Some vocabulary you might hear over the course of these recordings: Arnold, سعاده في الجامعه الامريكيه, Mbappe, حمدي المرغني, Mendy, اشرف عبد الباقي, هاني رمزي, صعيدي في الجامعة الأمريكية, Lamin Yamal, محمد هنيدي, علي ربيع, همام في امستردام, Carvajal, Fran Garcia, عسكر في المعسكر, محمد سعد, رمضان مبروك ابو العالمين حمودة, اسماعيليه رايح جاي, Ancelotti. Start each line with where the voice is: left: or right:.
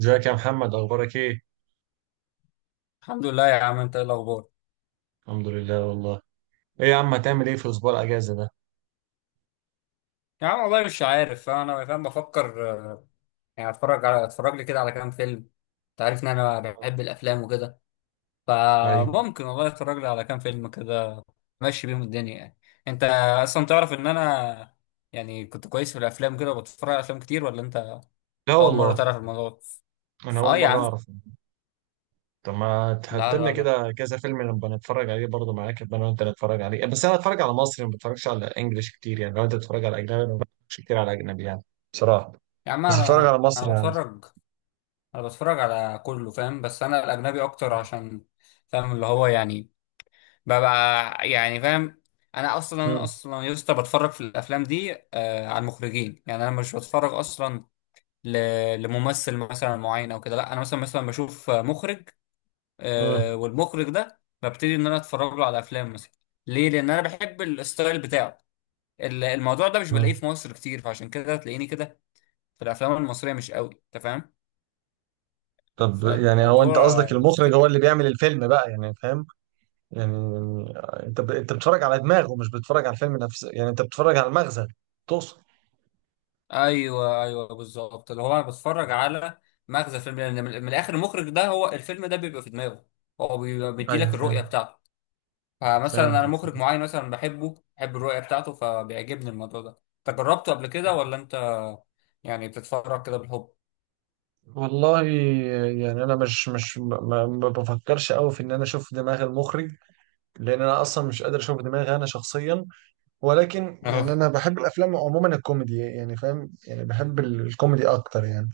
right: ازيك يا محمد؟ اخبارك ايه؟
left: الحمد لله يا عم، انت ايه الاخبار؟
right: الحمد لله والله. ايه يا عم، هتعمل ايه في اسبوع الاجازه ده؟
left: يا عم والله مش عارف. انا فاهم بفكر. يعني اتفرج لي كده على كام فيلم. انت عارف ان انا بحب الافلام وكده،
right: ايوه.
left: فممكن والله اتفرج لي على كام فيلم كده، ماشي بيهم الدنيا يعني. انت اصلا تعرف ان انا، يعني كنت كويس في الافلام كده وبتفرج على افلام كتير، ولا انت
right: لا
left: اول مره
right: والله،
left: تعرف الموضوع ده؟
right: انا اول
left: اه يا
right: مره
left: عم.
right: اعرف. طب ما تحط
left: لا
right: لنا
left: لا لا
right: كده كذا فيلم نبقى نتفرج عليه برضه معاك، يبقى انا وانت نتفرج عليه. بس انا اتفرج على مصري، ما بتفرجش على انجليش كتير، يعني لو انت بتتفرج على اجنبي، انا ما بتفرجش كتير على اجنبي يعني. بصراحه،
left: يا عم،
right: بس اتفرج
left: انا،
right: على مصري
left: انا
right: يعني.
left: بتفرج انا بتفرج على كله فاهم، بس انا الاجنبي اكتر عشان فاهم اللي هو يعني، ببقى يعني فاهم. انا اصلا انا
right: مم.
left: اصلا يا اسطى بتفرج في الافلام دي على المخرجين. يعني انا مش بتفرج اصلا ل... لممثل مثلا معين او كده، لا انا مثلا بشوف مخرج.
right: مم.
left: والمخرج ده ببتدي ان انا اتفرج له على افلام مثلا. ليه؟ لان انا بحب الستايل بتاعه. الموضوع ده مش بلاقيه
right: مم.
left: في مصر كتير، فعشان كده تلاقيني كده في الافلام المصريه مش قوي، انت فاهم؟
right: طب، يعني هو انت
left: فالموضوع
right: قصدك المخرج
left: مختلف.
right: هو اللي بيعمل الفيلم بقى يعني، فاهم؟ يعني انت انت بتتفرج على دماغه، مش بتتفرج على الفيلم نفسه، يعني انت بتتفرج على المغزى، تقصد.
left: ايوه ايوه بالظبط، اللي هو انا بتفرج على مغزى الفيلم، لان من الاخر المخرج ده هو الفيلم ده بيبقى في دماغه، هو بيبقى
right: ايوه،
left: مديلك الرؤيه
right: فاهم.
left: بتاعته. فمثلا انا
right: فهمتك.
left: مخرج معين مثلا بحبه، بحب الرؤيه بتاعته فبيعجبني الموضوع ده. انت جربته قبل كده ولا انت، يعني بتتفرج كده بالحب؟
right: والله يعني انا مش ما بفكرش قوي في ان انا اشوف دماغ المخرج، لان انا اصلا مش قادر اشوف دماغي انا شخصيا. ولكن يعني
left: اه.
right: انا بحب الافلام عموما، الكوميدي يعني فاهم، يعني بحب الكوميدي اكتر يعني.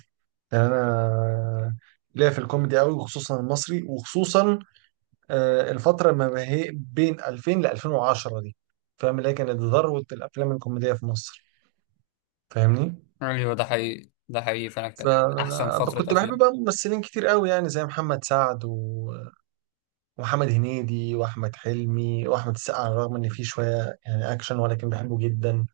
right: يعني انا ليا في الكوميدي قوي، وخصوصا المصري، وخصوصا الفترة ما هي بين 2000 ل 2010 دي، فاهم اللي هي كانت ذروة الأفلام الكوميدية في مصر، فاهمني؟
left: ايوه ده حقيقي، ده حقيقي فعلا كده. احسن
right: فأنا
left: فتره
right: كنت بحب
left: افلام.
right: بقى ممثلين كتير قوي، يعني زي محمد سعد ومحمد هنيدي وأحمد حلمي وأحمد السقا، على الرغم إن فيه شوية يعني أكشن ولكن بحبه جدا.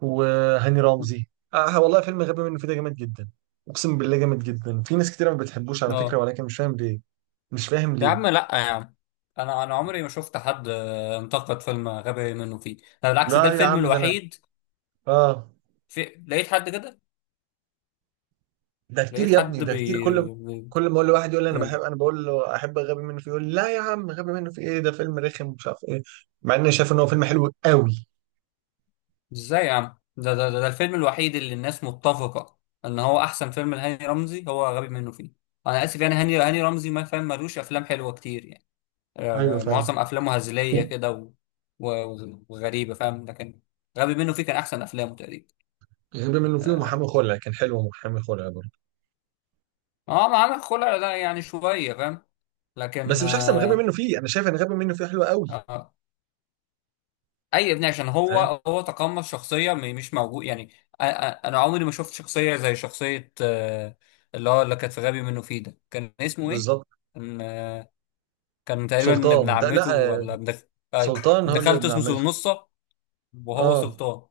right: وهاني رمزي، والله فيلم غبي منه فيه ده جامد جدا. أقسم بالله جامد جدا، في ناس كتير ما بتحبوش على فكرة
left: اه
right: ولكن مش فاهم ليه. مش فاهم
left: يا عم،
right: ليه.
left: لا يا عم، انا عمري ما شفت حد انتقد فيلم غبي منه فيه، ده بالعكس ده
right: لا يا
left: الفيلم
right: عم، ده أنا.
left: الوحيد.
right: آه.
left: لقيت حد كده،
right: ده كتير
left: لقيت
right: يا
left: حد
right: ابني، ده كتير. كل كل ما اقول لواحد يقول لي انا بحب،
left: بي-
right: انا بقول له احب غبي منه فيه، يقول لي لا يا عم، غبي منه فيه ايه ده، فيلم رخم مش عارف ايه. مع اني شايف ان هو فيلم حلو قوي.
left: ازاي يا عم؟ ده الفيلم الوحيد اللي الناس متفقة ان هو احسن فيلم لهاني رمزي هو غبي منه فيه. انا اسف يعني، هاني رمزي ما فاهم ملوش افلام حلوة كتير يعني.
right: ايوه فعلا.
left: معظم افلامه هزلية كده وغريبة فاهم، لكن غبي منه فيه كان احسن افلامه تقريبا.
right: غبي منه فيه ومحامي
left: اه.
right: خلع كان حلو، ومحامي خلع برضه.
left: ما عمل خلع لا يعني شوية فاهم، لكن
right: بس مش احسن من غبي منه فيه، انا شايف ان غبي منه فيه حلو قوي.
left: آه اي ابني، عشان
right: فاهم.
left: هو تقمص شخصيه مش موجود يعني انا عمري ما شفت شخصيه زي شخصيه اللي هو اللي كانت في غبي منه فيه ده، كان اسمه ايه؟
right: بالظبط.
left: كان كان تقريبا ابن
right: سلطان ده لا.
left: عمته
right: آه،
left: ولا ابن آه،
right: سلطان هو
left: ابن
right: اللي
left: خالته
right: ابن
left: اسمه
right: عمته.
left: سلنصة، وهو
right: اه،
left: سلطان.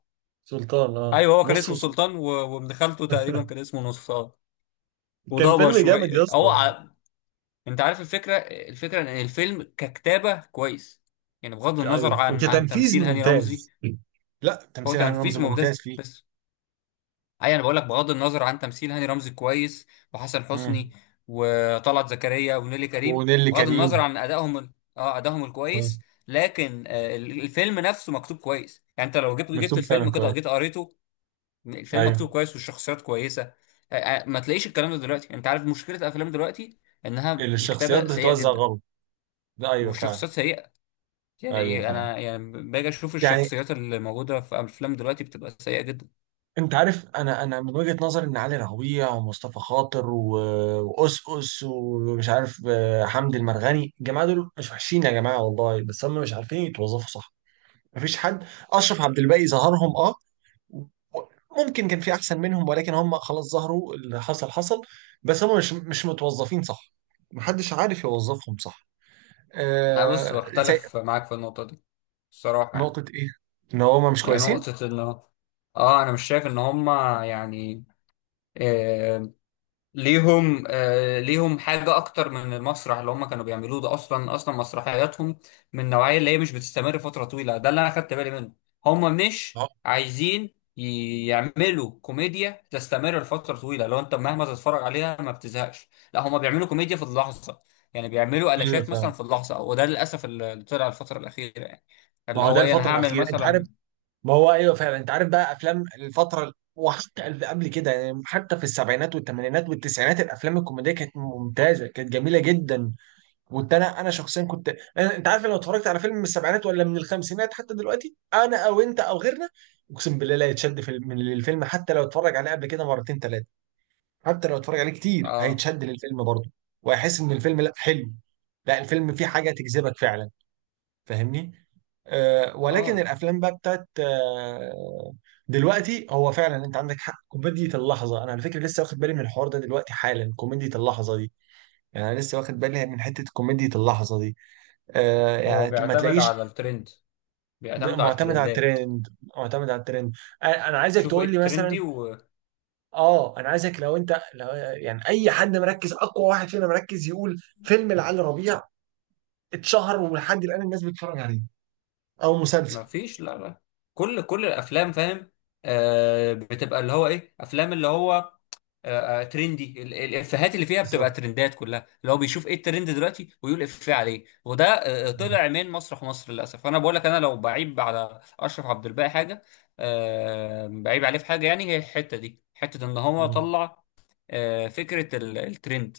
right: سلطان اه،
left: ايوه هو كان
right: نصف
left: اسمه
right: سلطان.
left: سلطان وابن خالته تقريبا كان اسمه نصار،
right: كان
left: وضبه
right: فيلم جامد يا
left: شويه هو
right: اسطى.
left: انت عارف الفكره، ان الفيلم ككتابه كويس يعني، بغض النظر
right: ايوه،
left: عن
right: وكتنفيذ
left: تمثيل هاني رمزي،
right: ممتاز. لا،
left: هو
right: تمثيل هاني رمزي
left: تنفيذ
right: ممتاز
left: ممتاز
right: فيه.
left: بس. اي انا بقول لك بغض النظر عن تمثيل هاني رمزي كويس، وحسن حسني
right: مم.
left: وطلعت زكريا ونيلي كريم،
right: ونيلي
left: بغض النظر
right: كريم.
left: عن ادائهم اه ادائهم
right: آه.
left: الكويس. لكن الفيلم نفسه مكتوب كويس، يعني انت لو جبت
right: مكتوب فعلا
left: الفيلم كده
right: كويس.
left: جيت قريته. الفيلم مكتوب
right: ايوه.
left: كويس والشخصيات كويسه. ما تلاقيش الكلام ده دلوقتي يعني، انت عارف مشكله الافلام دلوقتي انها
right: الشخصيات
left: الكتابه سيئه
right: بتتوزع
left: جدا
right: غلط. ده ايوه فعلا.
left: والشخصيات سيئه. يعني
right: ايوه
left: إيه،
right: فعلا
left: انا يعني باجي اشوف
right: يعني.
left: الشخصيات اللي موجوده في افلام دلوقتي بتبقى سيئه جدا.
right: انت عارف، انا من وجهة نظري ان علي ربيع ومصطفى خاطر و... وأس ومش عارف حمدي المرغني، الجماعه دول مش وحشين يا جماعه والله، بس هم مش عارفين يتوظفوا صح. مفيش حد. اشرف عبد الباقي ظهرهم اه، و- ممكن كان في احسن منهم ولكن هم خلاص ظهروا، اللي حصل حصل. بس هم مش متوظفين صح، محدش عارف يوظفهم صح.
left: انا بص
right: آه زي
left: بختلف معاك في النقطه دي، الصراحه يعني.
right: نقطة إيه؟ إن هما مش
left: يعني
right: كويسين؟
left: نقطة انه، اه انا مش شايف ان هما يعني آه ليهم حاجة اكتر من المسرح اللي هما كانوا بيعملوه ده، اصلا مسرحياتهم من النوعية اللي هي مش بتستمر فترة طويلة، ده اللي انا خدت بالي منه. هما
right: ما
left: مش
right: هو
left: عايزين يعملوا كوميديا تستمر لفترة طويلة لو انت مهما تتفرج عليها ما بتزهقش، لا هما بيعملوا كوميديا في اللحظة. يعني بيعملوا
right: ايوه
left: قلاشات مثلا
right: فعلا.
left: في اللحظة، وده للأسف اللي طلع الفترة الأخيرة يعني،
right: ما
left: اللي
right: هو ده
left: هو ايه انا
right: الفتره
left: هعمل
right: الاخيره، انت عارف.
left: مثلا.
right: ما هو ايوه فعلا، انت عارف بقى، افلام الفتره وحتى قبل كده، يعني حتى في السبعينات والثمانينات والتسعينات الافلام الكوميديه كانت ممتازه، كانت جميله جدا. كنت انا شخصيا كنت أنا، انت عارف لو اتفرجت على فيلم من السبعينات ولا من الخمسينات حتى دلوقتي، انا او انت او غيرنا، اقسم بالله لا يتشد في من الفيلم، حتى لو اتفرج عليه قبل كده مرتين ثلاثه، حتى لو اتفرج عليه كتير
left: اه.
right: هيتشد للفيلم برضه، وهيحس ان الفيلم لا حلو، لا الفيلم فيه حاجه تجذبك فعلا، فاهمني؟ ولكن
left: اه
right: الافلام بقى بتاعت دلوقتي، هو فعلا انت عندك حق، كوميديا اللحظه. انا على فكره لسه واخد بالي من الحوار ده دلوقتي حالا، كوميديا اللحظه دي. يعني انا لسه واخد بالي من حته كوميديا اللحظه دي.
left: هو
right: يعني ما
left: بيعتمد على
right: تلاقيش.
left: الترند، بيعتمد على
right: معتمد على
left: الترندات.
right: الترند. معتمد على الترند. أنا عايزك
left: تشوفوا ايه
right: تقول لي مثلا.
left: الترندي وما
right: اه انا عايزك، لو يعني اي حد مركز، اقوى واحد فينا مركز، يقول فيلم لعلي ربيع اتشهر ولحد الان الناس بتتفرج عليه، او مسلسل.
left: فيش. لا لا. كل الافلام فاهم، بتبقى اللي هو ايه افلام اللي هو ترندي. الافيهات اللي فيها
right: بالظبط.
left: بتبقى ترندات كلها، اللي هو بيشوف ايه الترند دلوقتي ويقول افيه عليه. وده طلع من مسرح مصر للاسف. انا بقول لك انا لو بعيب على اشرف عبد الباقي حاجه، بعيب عليه في حاجه، يعني هي الحته دي حته ان هو
right: مم.
left: طلع فكره الترند.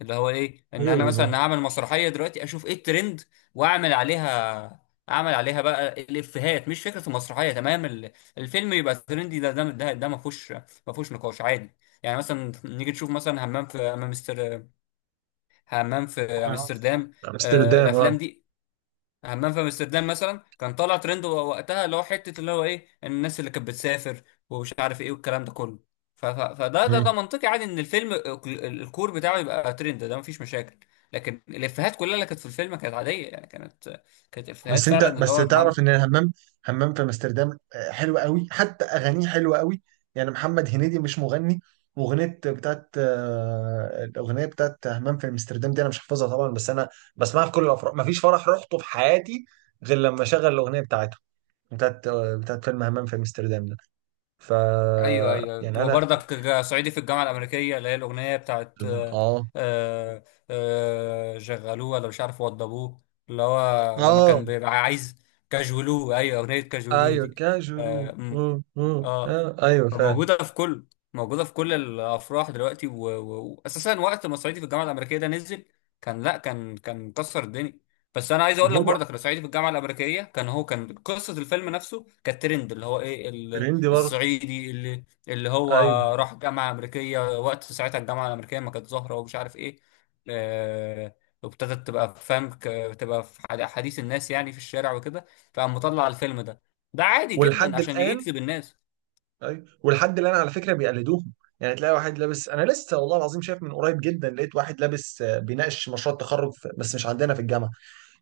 left: اللي هو ايه، ان
right: ايوه
left: انا مثلا
right: بالظبط.
left: اعمل مسرحيه دلوقتي اشوف ايه الترند واعمل عليها، اعمل عليها بقى الافيهات، مش فكره المسرحيه تمام الفيلم يبقى ترندي. ده ما فيهوش، ما فيهوش نقاش عادي. يعني مثلا نيجي نشوف مثلا همام في
right: آه.
left: امستردام.
right: امستردام. اه.
left: الافلام دي، همام في امستردام مثلا كان طالع ترند وقتها، اللي هو حته اللي هو ايه الناس اللي كانت بتسافر ومش عارف ايه والكلام ده كله. فده ده, ده منطقي عادي، ان الفيلم الكور بتاعه يبقى ترند، ده مفيش مشاكل. لكن الافيهات كلها اللي كانت في الفيلم كانت عاديه يعني، كانت افيهات
right: بس انت
left: فعلا اللي
right: بس
left: هو.
right: تعرف ان الهمام، همام في امستردام حلو قوي، حتى اغانيه حلوه قوي. يعني محمد هنيدي مش مغني، واغنيه بتاعت الاغنيه بتاعت همام في امستردام دي، انا مش حافظها طبعا، بس انا بسمعها في كل الافراح. مفيش فرح رحته في حياتي غير لما شغل الاغنيه بتاعته، بتاعت بتاعت فيلم همام في امستردام ده. ف
left: ايوه ايوه
right: يعني انا،
left: وبرضك صعيدي في الجامعه الامريكيه، اللي هي الاغنيه بتاعت
right: اه.
left: آه، شغلوه ولا مش عارف وضبوه، اللي هو لما
right: اه
left: كان بيبقى عايز كاجولوه، ايوه اغنيه كاجولوه
right: ايوه
left: دي.
right: كاجولو،
left: اه.
right: ايوه فاهم.
left: فموجودة في كل، موجودة في كل الأفراح دلوقتي وأساسا وقت ما صعيدي في الجامعة الأمريكية ده نزل كان، لا كان مكسر الدنيا. بس أنا عايز أقول لك
right: هو
left: برضك، لو صعيدي في الجامعة الأمريكية كان، هو كان قصة الفيلم نفسه كانت ترند، اللي هو إيه
right: ترندي برضه.
left: الصعيدي اللي هو
right: ايوه.
left: راح جامعة أمريكية وقت ساعتها الجامعة الأمريكية ما كانت ظاهرة، ومش عارف إيه آه... وابتدت تبقى فاهم، تبقى في حديث الناس يعني في الشارع وكده. فقام مطلع الفيلم ده، ده عادي جدا
right: ولحد
left: عشان
right: الان،
left: يجذب الناس.
right: ايوه، والحد اللي انا على فكره بيقلدوهم، يعني تلاقي واحد لابس، انا لسه والله العظيم شايف من قريب جدا، لقيت واحد لابس بيناقش مشروع التخرج بس مش عندنا في الجامعه،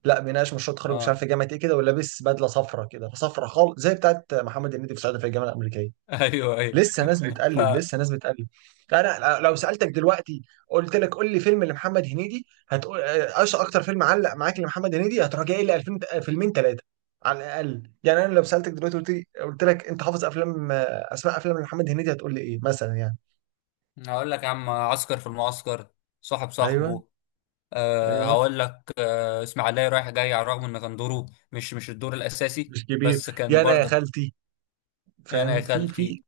right: لا بيناقش مشروع التخرج مش عارف
left: اه.
right: في جامعه ايه كده، ولابس بدله صفراء كده، صفراء خالص زي بتاعت محمد هنيدي في سعاده في الجامعه الامريكيه.
left: ايوه ايوه.
right: لسه ناس
left: ف
right: بتقلد، لسه ناس بتقلد. انا لو سالتك دلوقتي قلت لك قول لي فيلم لمحمد هنيدي، هتقول ايش اكتر فيلم علق معاك لمحمد هنيدي، هتروح جاي لي 2000 فيلمين ثلاثه على الاقل. يعني انا لو سالتك دلوقتي قلت لي، قلت لك انت حافظ افلام اسماء افلام لمحمد هنيدي، هتقول لي ايه مثلا يعني؟
left: هقول لك يا عم عسكر في المعسكر، صاحب
right: ايوه
left: صاحبه. أه
right: ايوه.
left: هقول لك أه اسماعيليه رايح جاي، على الرغم ان كان دوره مش الدور الاساسي،
right: مش كبير.
left: بس
right: يا
left: كان
right: انا يا
left: برضك.
right: خالتي.
left: يعني يا
right: فاهم، في
left: خالتي.
right: في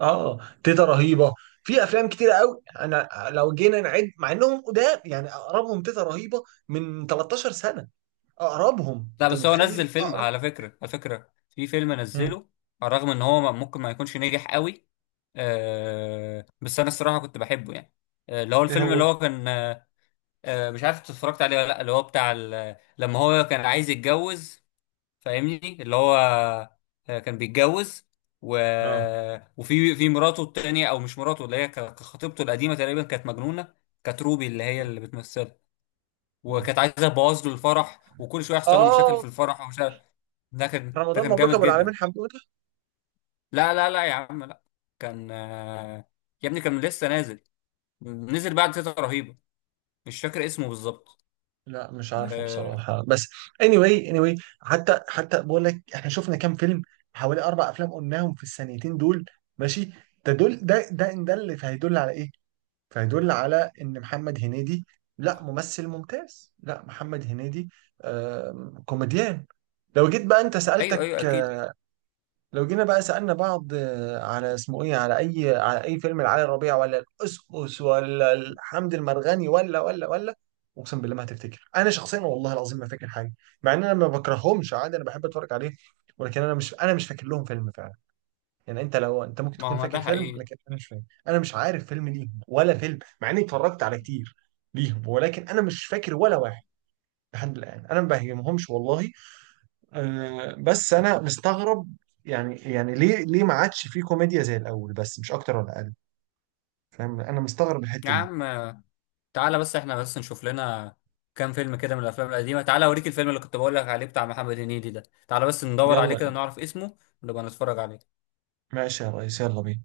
right: اه، تيتا رهيبه. في افلام كتيره قوي انا لو جينا نعد مع انهم قدام يعني، اقربهم تيتا رهيبه من 13 سنه. اقربهم،
left: لا
right: انت
left: بس هو
right: متخيل
left: نزل فيلم،
right: اقرب؟
left: على فكره في فيلم
right: مم.
left: نزله، على الرغم ان هو ممكن ما يكونش نجح قوي. أه بس انا الصراحه كنت بحبه يعني. اللي هو
right: ايه
left: الفيلم اللي
right: هو؟
left: هو كان أه، مش عارف إنت اتفرجت عليه ولا لا، اللي هو بتاع لما هو كان عايز يتجوز. فاهمني اللي هو كان بيتجوز و...
right: اه.
left: وفي مراته التانية او مش مراته، اللي هي خطيبته القديمة تقريبا كانت مجنونة. كانت روبي اللي هي اللي بتمثلها،
right: مم.
left: وكانت عايزة تبوظ له الفرح، وكل شوية يحصل له مشاكل في
right: اه.
left: الفرح ومش عارف. ده
right: رمضان
left: كان
right: مبروك
left: جامد
right: ابو
left: جدا.
right: العالمين حمودة.
left: لا لا لا يا عم لا. كان يا ابني كان لسه نازل، نزل بعد تيتا رهيبة، مش فاكر اسمه بالظبط.
right: لا مش عارفه
left: آه،
right: بصراحة، بس anyway anyway، حتى بقول لك احنا شفنا كام فيلم، حوالي اربع افلام قلناهم في السنتين دول. ماشي. ده دول ده ده ان ده اللي فهيدل على ايه؟ فهيدل على ان محمد هنيدي لا ممثل ممتاز، لا محمد هنيدي كوميديان. لو جيت بقى انت
left: ايوه
right: سألتك
left: ايوه اكيد.
right: لو جينا بقى سألنا بعض على اسمه ايه، على اي فيلم لعلي ربيع ولا القسقس ولا الحمد المرغني ولا. اقسم بالله ما هتفتكر، انا شخصيا والله العظيم ما فاكر حاجه، مع ان انا ما بكرهمش عادي، انا بحب اتفرج عليه. ولكن انا مش فاكر لهم فيلم فعلا. يعني لو انت ممكن
left: ما هو
right: تكون
left: ما ده
right: فاكر فيلم،
left: حقيقي.
right: لكن انا مش فاكر، انا مش عارف فيلم ليهم، ولا فيلم مع اني اتفرجت على كتير ليهم، ولكن انا مش فاكر ولا واحد. لحد الان انا ما بهمهمش والله. بس انا مستغرب، يعني ليه ما عادش في كوميديا زي الاول، بس مش اكتر ولا اقل. فاهم، انا مستغرب
left: يا
right: الحتة دي.
left: عم تعالى بس، احنا بس نشوف لنا كام فيلم كده من الافلام القديمه، تعالى اوريك الفيلم اللي كنت بقول لك عليه بتاع محمد هنيدي ده، تعالى بس ندور عليه
right: يلا.
left: كده نعرف اسمه ونبقى نتفرج عليه.
right: ماشي يا ريس، يلا بينا.